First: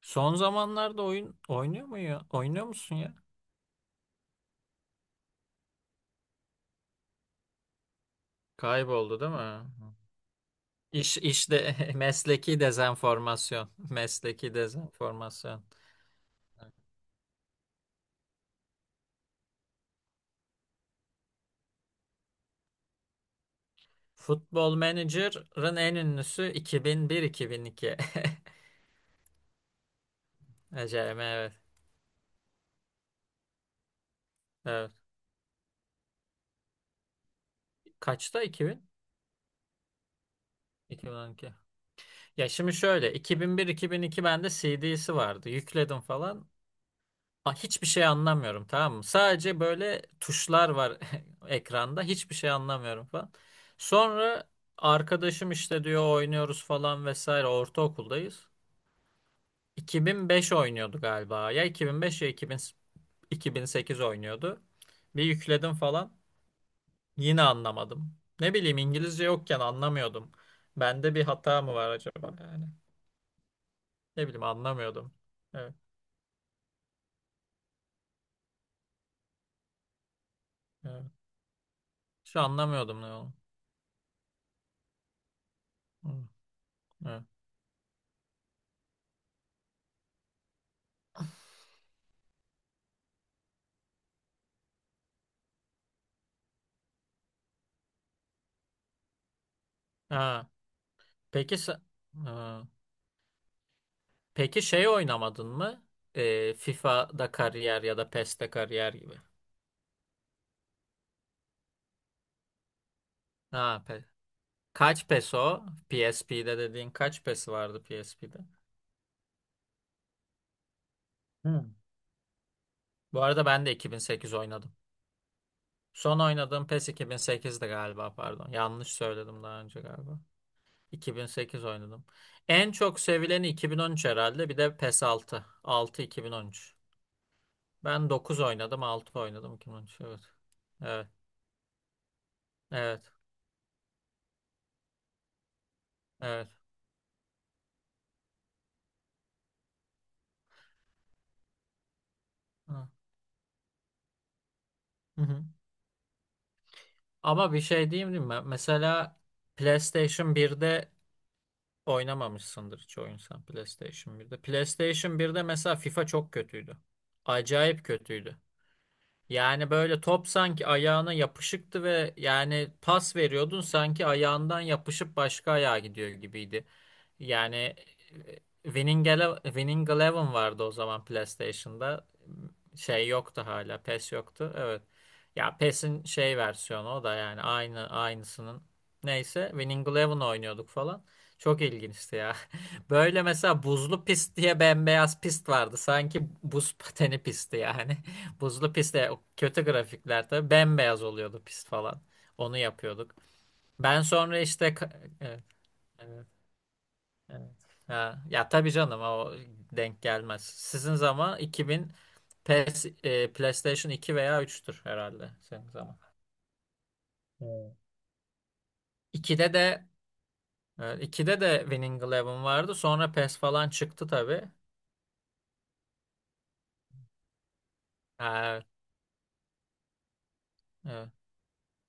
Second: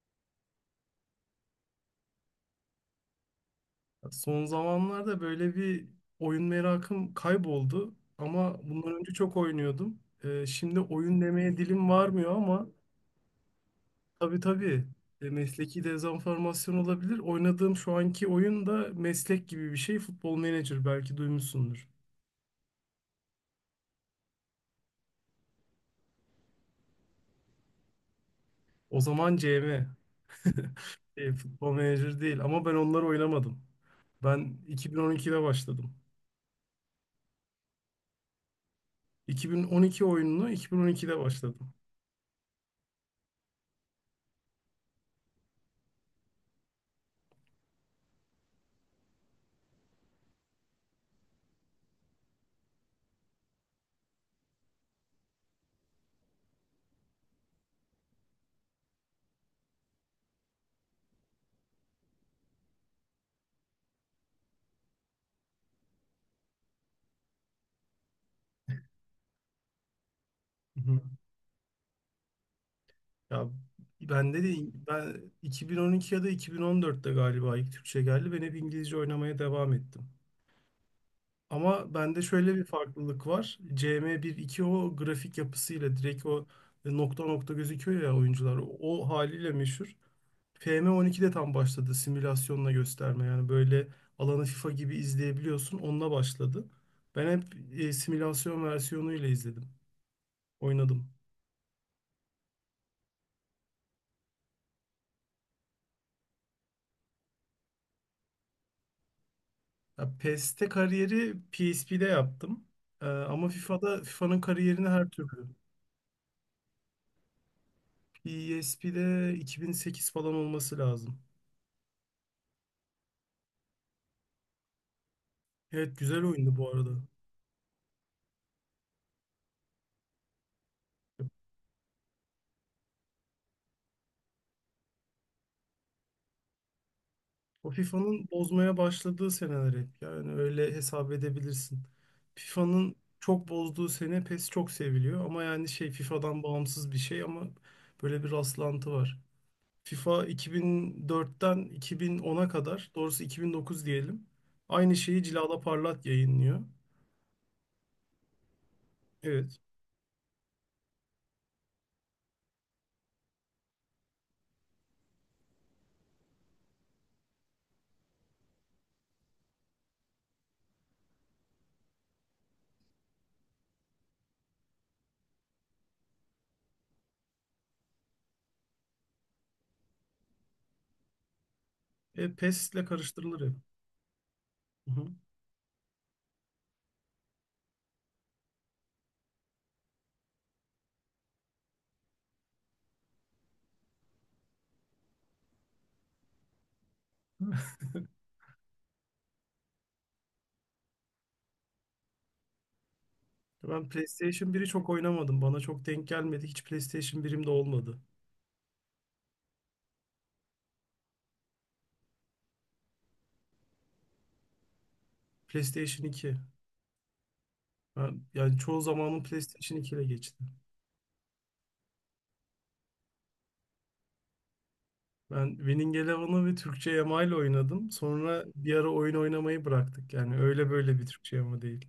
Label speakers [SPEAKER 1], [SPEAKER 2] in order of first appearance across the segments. [SPEAKER 1] Son zamanlarda oyun oynuyor mu ya? Oynuyor musun ya?
[SPEAKER 2] Son zamanlarda böyle bir oyun merakım kayboldu ama bundan önce
[SPEAKER 1] Kayboldu değil
[SPEAKER 2] çok
[SPEAKER 1] mi?
[SPEAKER 2] oynuyordum. Şimdi
[SPEAKER 1] İş
[SPEAKER 2] oyun demeye
[SPEAKER 1] işte
[SPEAKER 2] dilim varmıyor
[SPEAKER 1] mesleki
[SPEAKER 2] ama
[SPEAKER 1] dezenformasyon.
[SPEAKER 2] tabii,
[SPEAKER 1] Mesleki
[SPEAKER 2] tabii,
[SPEAKER 1] dezenformasyon.
[SPEAKER 2] mesleki dezenformasyon olabilir. Oynadığım şu anki oyun da meslek gibi bir şey. Futbol Manager belki duymuşsundur.
[SPEAKER 1] Futbol Manager'ın en ünlüsü 2001-2002.
[SPEAKER 2] O zaman CM.
[SPEAKER 1] Acayip evet.
[SPEAKER 2] Futbol Manager değil ama ben onları oynamadım. Ben
[SPEAKER 1] Evet.
[SPEAKER 2] 2012'de başladım.
[SPEAKER 1] Kaçta 2000?
[SPEAKER 2] 2012 oyununu 2012'de
[SPEAKER 1] 2012.
[SPEAKER 2] başladım.
[SPEAKER 1] Ya şimdi şöyle 2001-2002 bende CD'si vardı. Yükledim falan. Ha, hiçbir şey anlamıyorum tamam mı? Sadece böyle tuşlar var ekranda. Hiçbir şey anlamıyorum falan. Sonra arkadaşım işte diyor oynuyoruz falan vesaire. Ortaokuldayız. 2005 oynuyordu galiba. Ya 2005 ya 2000, 2008 oynuyordu. Bir yükledim falan. Yine anlamadım. Ne bileyim İngilizce yokken anlamıyordum. Bende bir hata mı var acaba yani?
[SPEAKER 2] Ya,
[SPEAKER 1] Ne
[SPEAKER 2] bende
[SPEAKER 1] bileyim
[SPEAKER 2] de
[SPEAKER 1] anlamıyordum.
[SPEAKER 2] ben
[SPEAKER 1] Evet,
[SPEAKER 2] 2012 ya da 2014'te galiba ilk Türkçe geldi. Ben hep İngilizce oynamaya devam ettim.
[SPEAKER 1] evet.
[SPEAKER 2] Ama bende
[SPEAKER 1] Şu
[SPEAKER 2] şöyle bir
[SPEAKER 1] anlamıyordum ne
[SPEAKER 2] farklılık
[SPEAKER 1] oldu.
[SPEAKER 2] var. CM bir iki, o grafik yapısıyla
[SPEAKER 1] Evet.
[SPEAKER 2] direkt o
[SPEAKER 1] Evet.
[SPEAKER 2] nokta nokta gözüküyor ya oyuncular. O haliyle meşhur. FM12'de tam başladı simülasyonla gösterme. Yani böyle alanı FIFA gibi izleyebiliyorsun. Onunla başladı. Ben hep simülasyon versiyonuyla izledim.
[SPEAKER 1] Ha.
[SPEAKER 2] Oynadım.
[SPEAKER 1] Peki se- Ha. Peki şey oynamadın mı? FIFA'da kariyer ya da PES'te kariyer gibi.
[SPEAKER 2] Ya, PES'te kariyeri PSP'de yaptım. Ama
[SPEAKER 1] Ha,
[SPEAKER 2] FIFA'da FIFA'nın kariyerini
[SPEAKER 1] kaç
[SPEAKER 2] her
[SPEAKER 1] PES
[SPEAKER 2] türlü.
[SPEAKER 1] o? PSP'de dediğin kaç PES vardı PSP'de?
[SPEAKER 2] PSP'de 2008 falan olması lazım.
[SPEAKER 1] Hmm. Bu arada ben de 2008 oynadım.
[SPEAKER 2] Evet,
[SPEAKER 1] Son
[SPEAKER 2] güzel oyundu
[SPEAKER 1] oynadığım
[SPEAKER 2] bu
[SPEAKER 1] PES
[SPEAKER 2] arada.
[SPEAKER 1] 2008'di galiba pardon. Yanlış söyledim daha önce galiba. 2008 oynadım. En çok sevileni 2013 herhalde. Bir de PES 6. 6 2013.
[SPEAKER 2] O
[SPEAKER 1] Ben
[SPEAKER 2] FIFA'nın
[SPEAKER 1] 9
[SPEAKER 2] bozmaya
[SPEAKER 1] oynadım, 6
[SPEAKER 2] başladığı
[SPEAKER 1] oynadım
[SPEAKER 2] seneler hep.
[SPEAKER 1] 2013. Evet.
[SPEAKER 2] Yani öyle
[SPEAKER 1] Evet.
[SPEAKER 2] hesap edebilirsin. FIFA'nın
[SPEAKER 1] Evet.
[SPEAKER 2] çok bozduğu sene PES çok seviliyor. Ama yani şey, FIFA'dan bağımsız bir şey ama böyle bir rastlantı var. FIFA 2004'ten 2010'a
[SPEAKER 1] Evet.
[SPEAKER 2] kadar, doğrusu 2009 diyelim. Aynı
[SPEAKER 1] Hı
[SPEAKER 2] şeyi
[SPEAKER 1] hı.
[SPEAKER 2] Cilala Parlat yayınlıyor.
[SPEAKER 1] Ama bir şey diyeyim değil mi? Mesela
[SPEAKER 2] Evet.
[SPEAKER 1] PlayStation birde oynamamışsındır hiç oyun sen PlayStation birde. PlayStation birde mesela FIFA çok kötüydü. Acayip kötüydü. Yani böyle top sanki ayağına yapışıktı ve yani pas veriyordun sanki ayağından yapışıp başka ayağa gidiyor gibiydi. Yani Winning Eleven vardı o zaman PlayStation'da.
[SPEAKER 2] PES ile
[SPEAKER 1] Şey
[SPEAKER 2] karıştırılır
[SPEAKER 1] yoktu
[SPEAKER 2] ya.
[SPEAKER 1] hala. PES yoktu. Evet.
[SPEAKER 2] Hı hı.
[SPEAKER 1] Ya PES'in şey versiyonu o da yani aynı aynısının. Neyse Winning Eleven oynuyorduk falan. Çok ilginçti ya. Böyle mesela buzlu pist diye bembeyaz pist vardı. Sanki buz pateni pisti yani. Buzlu pistte kötü grafikler tabii bembeyaz oluyordu pist falan. Onu yapıyorduk.
[SPEAKER 2] Ben
[SPEAKER 1] Ben sonra
[SPEAKER 2] PlayStation biri
[SPEAKER 1] işte
[SPEAKER 2] çok oynamadım.
[SPEAKER 1] evet,
[SPEAKER 2] Bana çok denk
[SPEAKER 1] evet.
[SPEAKER 2] gelmedi. Hiç PlayStation 1'im de
[SPEAKER 1] Evet.
[SPEAKER 2] olmadı.
[SPEAKER 1] Ha, ya tabii canım o denk gelmez. Sizin zaman 2000 PS, PlayStation 2 veya 3'tür herhalde senin zaman.
[SPEAKER 2] PlayStation 2.
[SPEAKER 1] Evet.
[SPEAKER 2] Ben, yani çoğu zamanım
[SPEAKER 1] 2'de
[SPEAKER 2] PlayStation
[SPEAKER 1] de
[SPEAKER 2] 2 ile geçti.
[SPEAKER 1] 2'de de Winning Eleven vardı. Sonra PES falan çıktı tabii.
[SPEAKER 2] Ben Winning Eleven'ı ve Türkçe Yama ile oynadım. Sonra
[SPEAKER 1] Ha, evet,
[SPEAKER 2] bir ara oyun oynamayı bıraktık. Yani öyle böyle bir
[SPEAKER 1] evet.
[SPEAKER 2] Türkçe Yama değil.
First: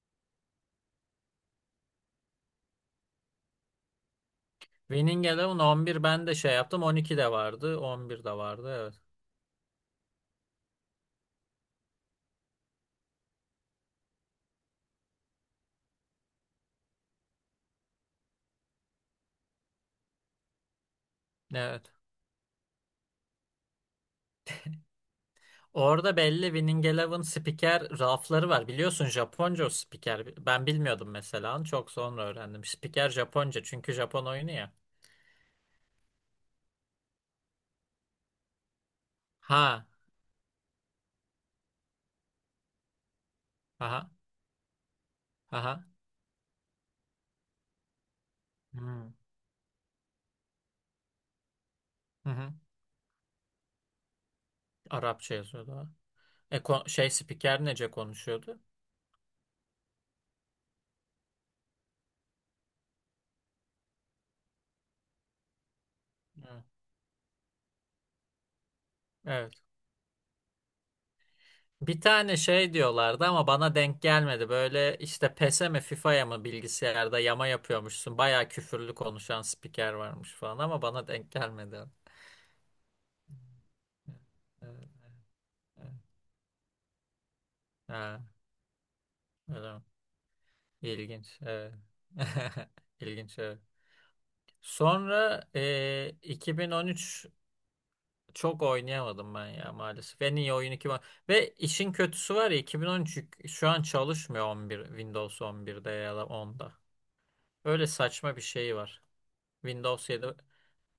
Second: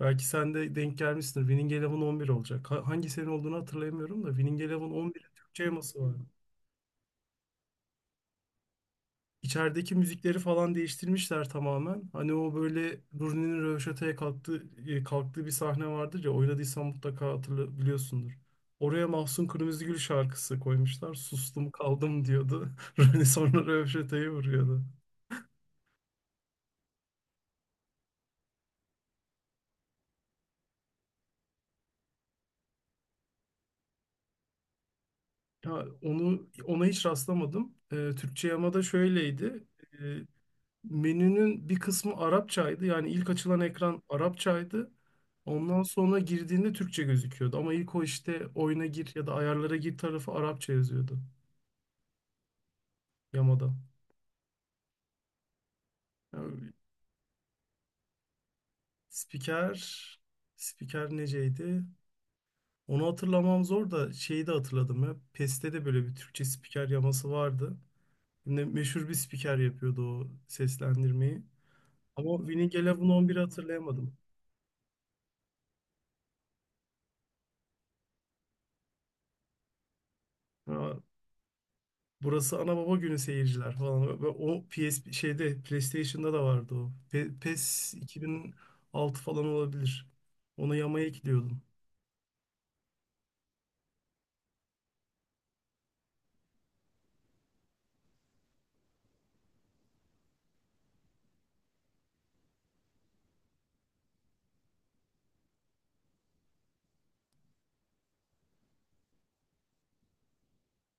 [SPEAKER 2] Belki sen de denk gelmişsindir. Winning Eleven 11 olacak. Hangi sene olduğunu hatırlayamıyorum da Winning Eleven
[SPEAKER 1] Winning
[SPEAKER 2] 11'in
[SPEAKER 1] Eleven
[SPEAKER 2] Türkçe Yaması
[SPEAKER 1] 11
[SPEAKER 2] var.
[SPEAKER 1] ben de şey yaptım. 12 de vardı. 11 de vardı. Evet.
[SPEAKER 2] İçerideki müzikleri falan değiştirmişler tamamen. Hani o böyle Rooney'nin röveşataya kalktığı, kalktığı bir sahne vardır ya, oynadıysan mutlaka hatırla biliyorsundur. Oraya Mahsun Kırmızıgül şarkısı koymuşlar. Sustum
[SPEAKER 1] Evet.
[SPEAKER 2] kaldım diyordu. Rooney sonra röveşatayı vuruyordu.
[SPEAKER 1] Orada belli Winning Eleven spiker rafları var. Biliyorsun Japonca o spiker. Ben bilmiyordum mesela. Çok sonra öğrendim. Spiker Japonca çünkü Japon oyunu ya.
[SPEAKER 2] Ya, onu ona hiç rastlamadım. Türkçe yamada şöyleydi.
[SPEAKER 1] Ha,
[SPEAKER 2] E, Menünün bir kısmı Arapçaydı. Yani ilk açılan ekran
[SPEAKER 1] aha,
[SPEAKER 2] Arapçaydı. Ondan
[SPEAKER 1] aha.
[SPEAKER 2] sonra girdiğinde Türkçe gözüküyordu. Ama ilk o işte oyuna gir
[SPEAKER 1] Hmm,
[SPEAKER 2] ya da ayarlara gir tarafı Arapça yazıyordu
[SPEAKER 1] hı hı.
[SPEAKER 2] yamada.
[SPEAKER 1] Arapça yazıyordu o. E,
[SPEAKER 2] Yani
[SPEAKER 1] şey spiker nece konuşuyordu?
[SPEAKER 2] spiker, spiker neceydi? Onu hatırlamam zor da şeyi de hatırladım ya. PES'te de böyle bir Türkçe
[SPEAKER 1] Hı,
[SPEAKER 2] spiker yaması vardı. Yine meşhur bir
[SPEAKER 1] evet.
[SPEAKER 2] spiker yapıyordu o seslendirmeyi.
[SPEAKER 1] Bir tane
[SPEAKER 2] Ama
[SPEAKER 1] şey
[SPEAKER 2] Winning Eleven
[SPEAKER 1] diyorlardı
[SPEAKER 2] 11'i
[SPEAKER 1] ama bana denk
[SPEAKER 2] hatırlayamadım.
[SPEAKER 1] gelmedi. Böyle işte PES'e mi FIFA'ya mı bilgisayarda yama yapıyormuşsun. Bayağı küfürlü konuşan spiker varmış falan ama
[SPEAKER 2] Ha,
[SPEAKER 1] bana denk gelmedi. Evet,
[SPEAKER 2] burası ana baba günü, seyirciler falan. Ve o
[SPEAKER 1] evet,
[SPEAKER 2] PS şeyde,
[SPEAKER 1] evet.
[SPEAKER 2] PlayStation'da da vardı o. PES
[SPEAKER 1] Ha,
[SPEAKER 2] 2006 falan
[SPEAKER 1] öyle mi?
[SPEAKER 2] olabilir. Onu yamaya
[SPEAKER 1] İlginç.
[SPEAKER 2] ekliyordum.
[SPEAKER 1] Evet. İlginç. Evet. Sonra 2013. Çok oynayamadım ben ya maalesef. En iyi oyun iki var. Ve işin kötüsü var ya 2013, şu an çalışmıyor 11 Windows 11'de ya da 10'da. Öyle saçma bir şey var. Windows 7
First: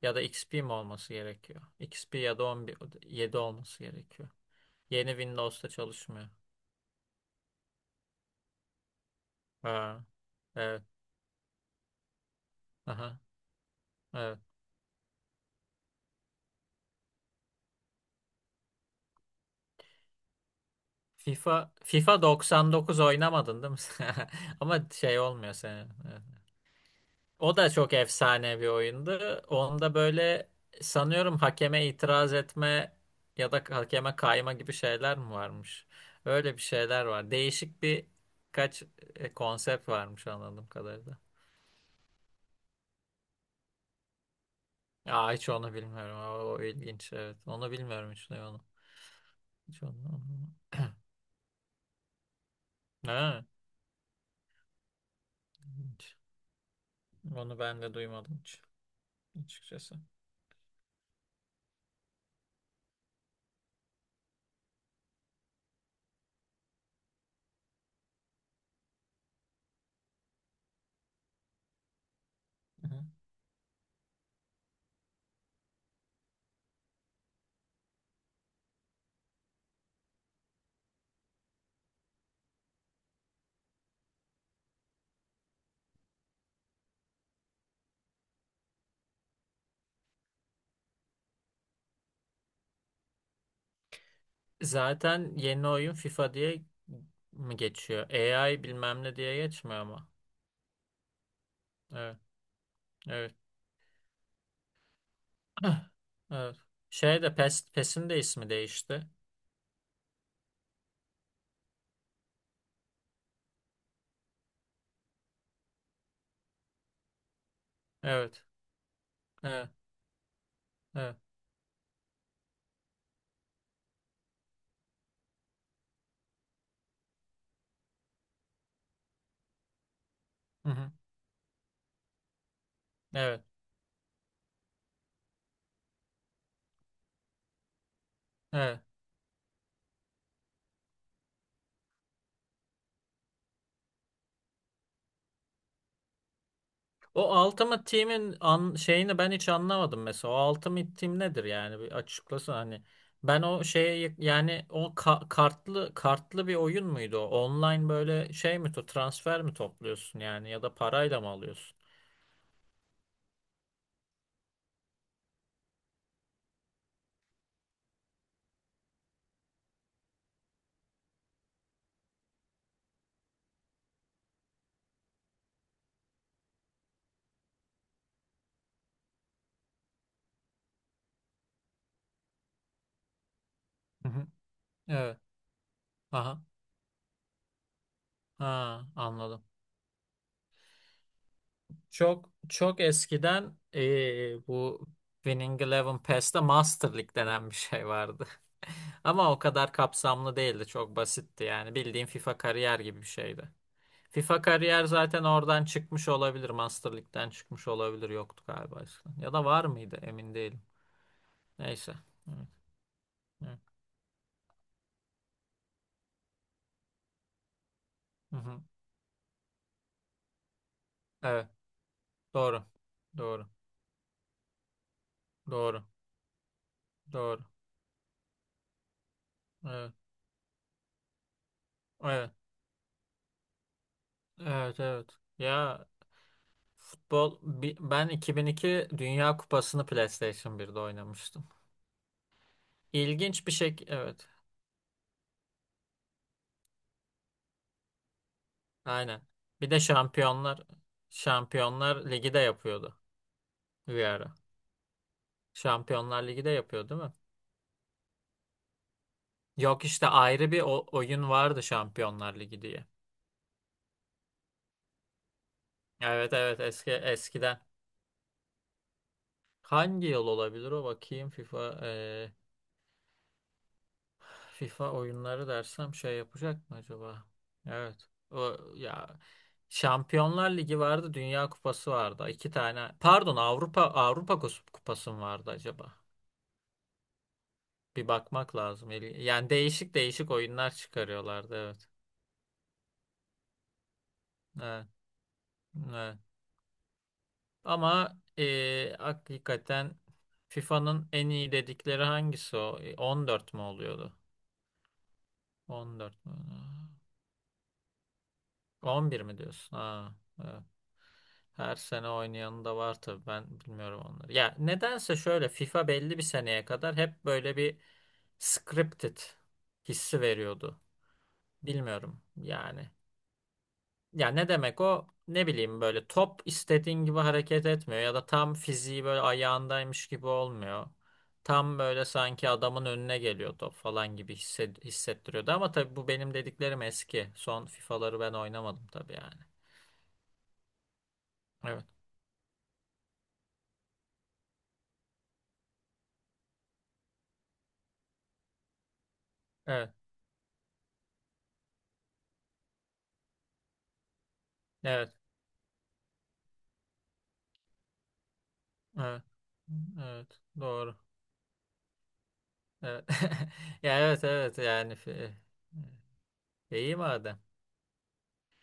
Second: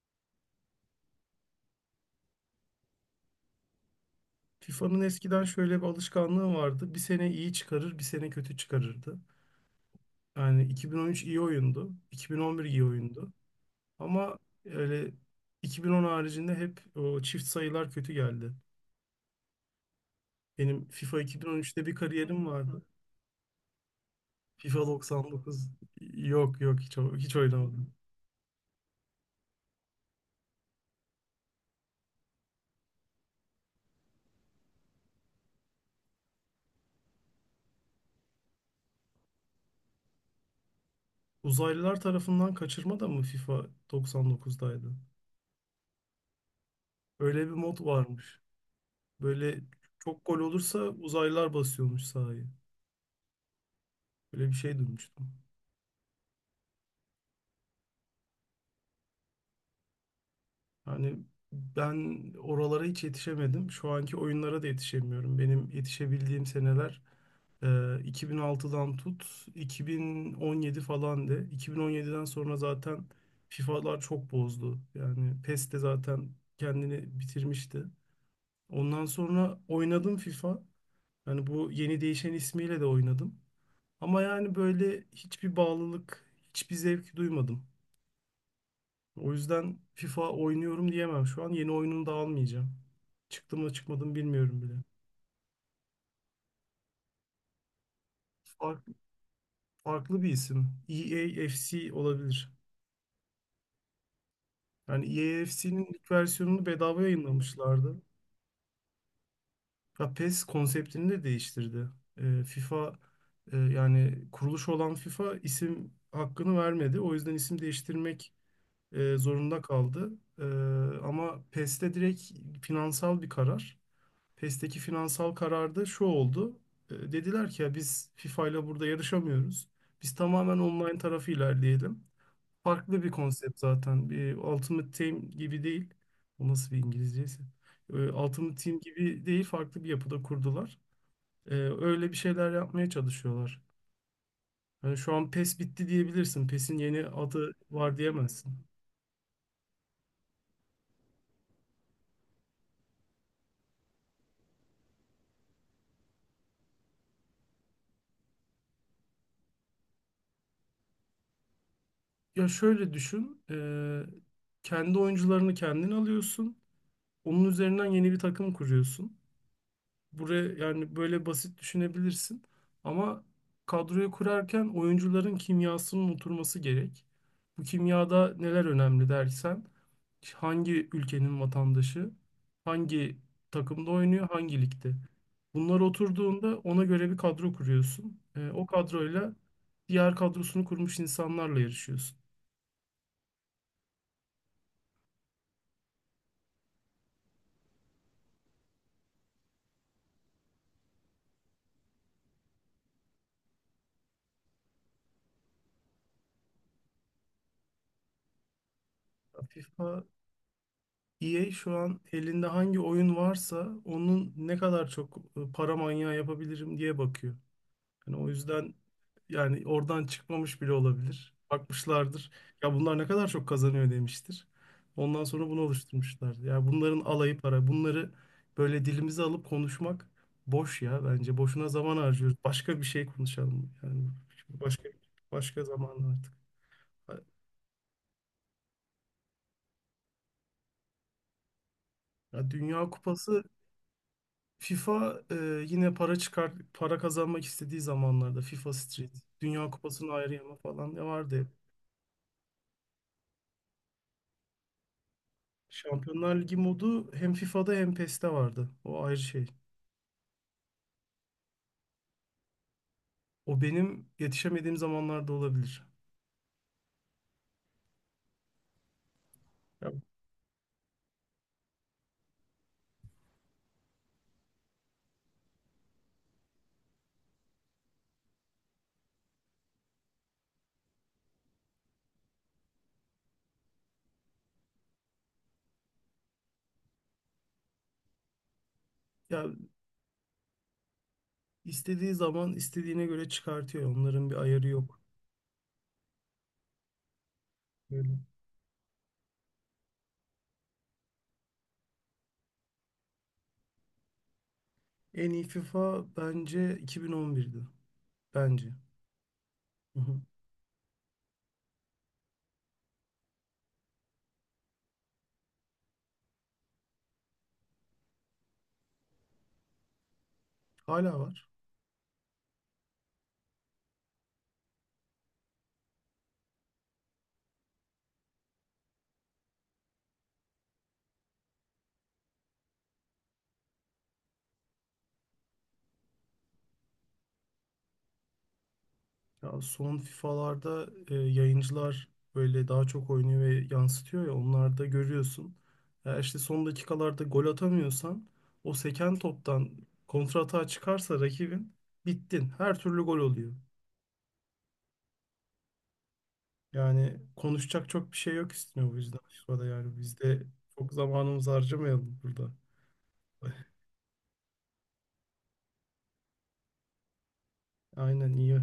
[SPEAKER 1] ya da XP mi olması gerekiyor? XP ya da 11 7 olması gerekiyor.
[SPEAKER 2] FIFA'nın
[SPEAKER 1] Yeni
[SPEAKER 2] eskiden
[SPEAKER 1] Windows'ta
[SPEAKER 2] şöyle bir
[SPEAKER 1] çalışmıyor.
[SPEAKER 2] alışkanlığı vardı. Bir sene iyi çıkarır, bir sene kötü çıkarırdı.
[SPEAKER 1] Ha.
[SPEAKER 2] Yani
[SPEAKER 1] Evet.
[SPEAKER 2] 2013 iyi oyundu, 2011 iyi
[SPEAKER 1] Aha.
[SPEAKER 2] oyundu. Ama
[SPEAKER 1] Evet.
[SPEAKER 2] öyle 2010 haricinde hep o çift sayılar kötü geldi. Benim FIFA
[SPEAKER 1] FIFA
[SPEAKER 2] 2013'te bir
[SPEAKER 1] FIFA
[SPEAKER 2] kariyerim vardı.
[SPEAKER 1] 99 oynamadın değil mi? Ama
[SPEAKER 2] FIFA
[SPEAKER 1] şey olmuyor
[SPEAKER 2] 99,
[SPEAKER 1] senin. Evet.
[SPEAKER 2] yok yok, hiç
[SPEAKER 1] O da
[SPEAKER 2] oynamadım.
[SPEAKER 1] çok efsane bir oyundu. Onda böyle sanıyorum hakeme itiraz etme ya da hakeme kayma gibi şeyler mi varmış? Öyle bir şeyler var. Değişik bir kaç konsept varmış anladığım kadarıyla.
[SPEAKER 2] Uzaylılar tarafından kaçırma da mı FIFA 99'daydı?
[SPEAKER 1] Aa, hiç onu bilmiyorum. Aa, o, ilginç evet.
[SPEAKER 2] Öyle bir
[SPEAKER 1] Onu
[SPEAKER 2] mod
[SPEAKER 1] bilmiyorum hiç
[SPEAKER 2] varmış.
[SPEAKER 1] ne onu.
[SPEAKER 2] Böyle
[SPEAKER 1] Hiç onu.
[SPEAKER 2] çok gol olursa uzaylılar basıyormuş sahayı.
[SPEAKER 1] Ha,
[SPEAKER 2] Böyle bir şey duymuştum.
[SPEAKER 1] ilginç. Onu ben de duymadım hiç açıkçası.
[SPEAKER 2] Yani ben oralara hiç yetişemedim. Şu anki oyunlara da yetişemiyorum. Benim yetişebildiğim seneler 2006'dan tut 2017 falan de. 2017'den sonra
[SPEAKER 1] Hı hı.
[SPEAKER 2] zaten FIFA'lar çok bozdu. Yani PES de zaten kendini bitirmişti. Ondan sonra oynadım FIFA. Hani bu yeni değişen ismiyle de oynadım. Ama yani böyle hiçbir bağlılık, hiçbir zevk duymadım. O yüzden FIFA oynuyorum diyemem. Şu an yeni oyununu da almayacağım. Çıktı mı çıkmadı mı bilmiyorum bile.
[SPEAKER 1] Zaten yeni oyun FIFA diye mi geçiyor? AI
[SPEAKER 2] Farklı,
[SPEAKER 1] bilmem ne diye geçmiyor ama.
[SPEAKER 2] farklı bir isim. EAFC
[SPEAKER 1] Evet.
[SPEAKER 2] olabilir.
[SPEAKER 1] Evet.
[SPEAKER 2] Yani
[SPEAKER 1] Heh,
[SPEAKER 2] EAFC'nin ilk
[SPEAKER 1] evet.
[SPEAKER 2] versiyonunu bedava
[SPEAKER 1] Şey de PES,
[SPEAKER 2] yayınlamışlardı.
[SPEAKER 1] PES'in de ismi değişti.
[SPEAKER 2] Ya PES konseptini de değiştirdi. FIFA, yani kuruluş olan FIFA isim hakkını vermedi. O yüzden isim değiştirmek
[SPEAKER 1] Evet.
[SPEAKER 2] zorunda
[SPEAKER 1] Evet.
[SPEAKER 2] kaldı. E,
[SPEAKER 1] Evet.
[SPEAKER 2] Ama PES'te direkt finansal bir karar. PES'teki finansal kararda şu oldu. Dediler ki ya biz FIFA ile burada yarışamıyoruz. Biz tamamen
[SPEAKER 1] Hı hı.
[SPEAKER 2] online tarafı ilerleyelim. Farklı bir
[SPEAKER 1] Evet.
[SPEAKER 2] konsept zaten. Bir Ultimate Team gibi değil. O nasıl bir İngilizceyse. Ultimate Team
[SPEAKER 1] Evet.
[SPEAKER 2] gibi değil, farklı bir yapıda kurdular. Öyle bir şeyler yapmaya çalışıyorlar. Yani şu an PES bitti diyebilirsin. PES'in yeni
[SPEAKER 1] O
[SPEAKER 2] adı
[SPEAKER 1] Ultimate
[SPEAKER 2] var
[SPEAKER 1] Team'in
[SPEAKER 2] diyemezsin.
[SPEAKER 1] şeyini ben hiç anlamadım mesela. O Ultimate Team nedir yani? Bir açıklasana hani. Ben o şeye yani o kartlı kartlı bir oyun muydu o? Online böyle şey mi to transfer mi topluyorsun yani ya da parayla mı alıyorsun?
[SPEAKER 2] Ya şöyle düşün, kendi oyuncularını kendin alıyorsun, onun üzerinden yeni bir takım kuruyorsun. Buraya yani böyle basit düşünebilirsin ama kadroyu kurarken oyuncuların kimyasının oturması gerek. Bu kimyada neler önemli dersen, hangi ülkenin vatandaşı, hangi takımda
[SPEAKER 1] Hı
[SPEAKER 2] oynuyor,
[SPEAKER 1] hı.
[SPEAKER 2] hangi ligde.
[SPEAKER 1] Evet.
[SPEAKER 2] Bunlar
[SPEAKER 1] Aha.
[SPEAKER 2] oturduğunda ona göre bir kadro kuruyorsun. O
[SPEAKER 1] Ha,
[SPEAKER 2] kadroyla
[SPEAKER 1] anladım.
[SPEAKER 2] diğer kadrosunu kurmuş insanlarla yarışıyorsun.
[SPEAKER 1] Çok çok eskiden bu Winning Eleven Pass'te Master League denen bir şey vardı. Ama o kadar kapsamlı değildi. Çok basitti yani. Bildiğin FIFA kariyer gibi bir şeydi. FIFA kariyer zaten oradan çıkmış olabilir. Master League'den çıkmış olabilir. Yoktu galiba eskiden. Ya da var mıydı?
[SPEAKER 2] FIFA,
[SPEAKER 1] Emin değilim.
[SPEAKER 2] EA şu
[SPEAKER 1] Neyse.
[SPEAKER 2] an elinde
[SPEAKER 1] Evet.
[SPEAKER 2] hangi oyun
[SPEAKER 1] Evet.
[SPEAKER 2] varsa onun ne kadar çok para manyağı yapabilirim diye bakıyor. Yani o
[SPEAKER 1] Hı hı.
[SPEAKER 2] yüzden, yani oradan çıkmamış bile olabilir.
[SPEAKER 1] Evet.
[SPEAKER 2] Bakmışlardır.
[SPEAKER 1] Doğru.
[SPEAKER 2] Ya bunlar ne kadar
[SPEAKER 1] Doğru.
[SPEAKER 2] çok kazanıyor demiştir. Ondan sonra bunu
[SPEAKER 1] Doğru.
[SPEAKER 2] oluşturmuşlar. Ya bunların alayı
[SPEAKER 1] Doğru.
[SPEAKER 2] para. Bunları böyle dilimize alıp
[SPEAKER 1] Evet.
[SPEAKER 2] konuşmak boş ya, bence. Boşuna zaman
[SPEAKER 1] Evet.
[SPEAKER 2] harcıyoruz. Başka bir şey konuşalım. Yani
[SPEAKER 1] Evet.
[SPEAKER 2] başka
[SPEAKER 1] Evet.
[SPEAKER 2] başka
[SPEAKER 1] Ya
[SPEAKER 2] zaman artık.
[SPEAKER 1] Ben 2002 Dünya Kupası'nı PlayStation birde oynamıştım.
[SPEAKER 2] Ya, Dünya Kupası.
[SPEAKER 1] İlginç bir şey. Evet.
[SPEAKER 2] FIFA yine para çıkar para kazanmak istediği zamanlarda FIFA Street,
[SPEAKER 1] Aynen.
[SPEAKER 2] Dünya
[SPEAKER 1] Bir de
[SPEAKER 2] Kupası'nı ayrı yana
[SPEAKER 1] Şampiyonlar
[SPEAKER 2] falan ne vardı hep.
[SPEAKER 1] Şampiyonlar Ligi de yapıyordu bir ara. Şampiyonlar
[SPEAKER 2] Şampiyonlar
[SPEAKER 1] Ligi de
[SPEAKER 2] Ligi
[SPEAKER 1] yapıyor değil
[SPEAKER 2] modu
[SPEAKER 1] mi?
[SPEAKER 2] hem FIFA'da hem PES'te vardı. O ayrı şey.
[SPEAKER 1] Yok işte ayrı bir oyun vardı Şampiyonlar Ligi diye.
[SPEAKER 2] O benim yetişemediğim zamanlarda olabilir.
[SPEAKER 1] Evet, evet, eskiden.
[SPEAKER 2] Ya,
[SPEAKER 1] Hangi yıl olabilir o bakayım FIFA oyunları dersem şey yapacak mı acaba? Evet. O ya Şampiyonlar Ligi vardı, Dünya Kupası vardı. İki tane. Pardon, Avrupa Kupası mı vardı acaba? Bir bakmak lazım.
[SPEAKER 2] ya
[SPEAKER 1] Yani değişik değişik oyunlar çıkarıyorlardı evet.
[SPEAKER 2] istediği zaman istediğine göre çıkartıyor. Onların bir ayarı
[SPEAKER 1] Evet,
[SPEAKER 2] yok.
[SPEAKER 1] evet. Ama
[SPEAKER 2] Böyle.
[SPEAKER 1] hakikaten FIFA'nın en iyi dedikleri hangisi o? E, 14 mü oluyordu?
[SPEAKER 2] En iyi FIFA
[SPEAKER 1] 14 mü?
[SPEAKER 2] bence 2011'di. Bence.
[SPEAKER 1] 11 mi diyorsun?
[SPEAKER 2] Hı
[SPEAKER 1] Ha,
[SPEAKER 2] hı.
[SPEAKER 1] evet. Her sene oynayanı da var tabii ben bilmiyorum onları. Ya nedense şöyle FIFA belli bir seneye kadar hep böyle bir scripted hissi veriyordu.
[SPEAKER 2] Hala var.
[SPEAKER 1] Bilmiyorum yani. Ya ne demek o? Ne bileyim böyle top istediğin gibi hareket etmiyor ya da tam fiziği böyle ayağındaymış gibi olmuyor. Tam böyle sanki adamın önüne geliyor top falan gibi hissettiriyordu. Ama tabii bu benim dediklerim eski. Son FIFA'ları ben oynamadım tabii yani.
[SPEAKER 2] Ya son FIFA'larda
[SPEAKER 1] Evet.
[SPEAKER 2] yayıncılar böyle daha çok oynuyor ve yansıtıyor ya, onlarda görüyorsun. Ya işte son dakikalarda gol atamıyorsan, o seken toptan
[SPEAKER 1] Evet.
[SPEAKER 2] kontratağa çıkarsa rakibin, bittin. Her türlü gol oluyor.
[SPEAKER 1] Evet.
[SPEAKER 2] Yani konuşacak çok bir şey yok, istiyor bu yüzden
[SPEAKER 1] Evet.
[SPEAKER 2] FIFA'da, yani biz
[SPEAKER 1] Evet.
[SPEAKER 2] de çok
[SPEAKER 1] Doğru.
[SPEAKER 2] zamanımızı harcamayalım burada.
[SPEAKER 1] Evet. Ya evet, evet yani iyi madem.
[SPEAKER 2] Aynen, iyi.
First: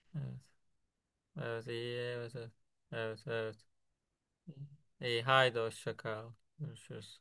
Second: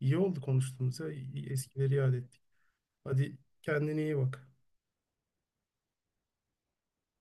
[SPEAKER 2] İyi
[SPEAKER 1] Evet.
[SPEAKER 2] oldu konuştuğumuz ya.
[SPEAKER 1] Evet
[SPEAKER 2] Eskileri
[SPEAKER 1] iyi,
[SPEAKER 2] yad
[SPEAKER 1] evet,
[SPEAKER 2] ettik.
[SPEAKER 1] evet. Evet,
[SPEAKER 2] Hadi
[SPEAKER 1] evet.
[SPEAKER 2] kendine iyi bak.
[SPEAKER 1] İyi haydi hoşça kal. Görüşürüz.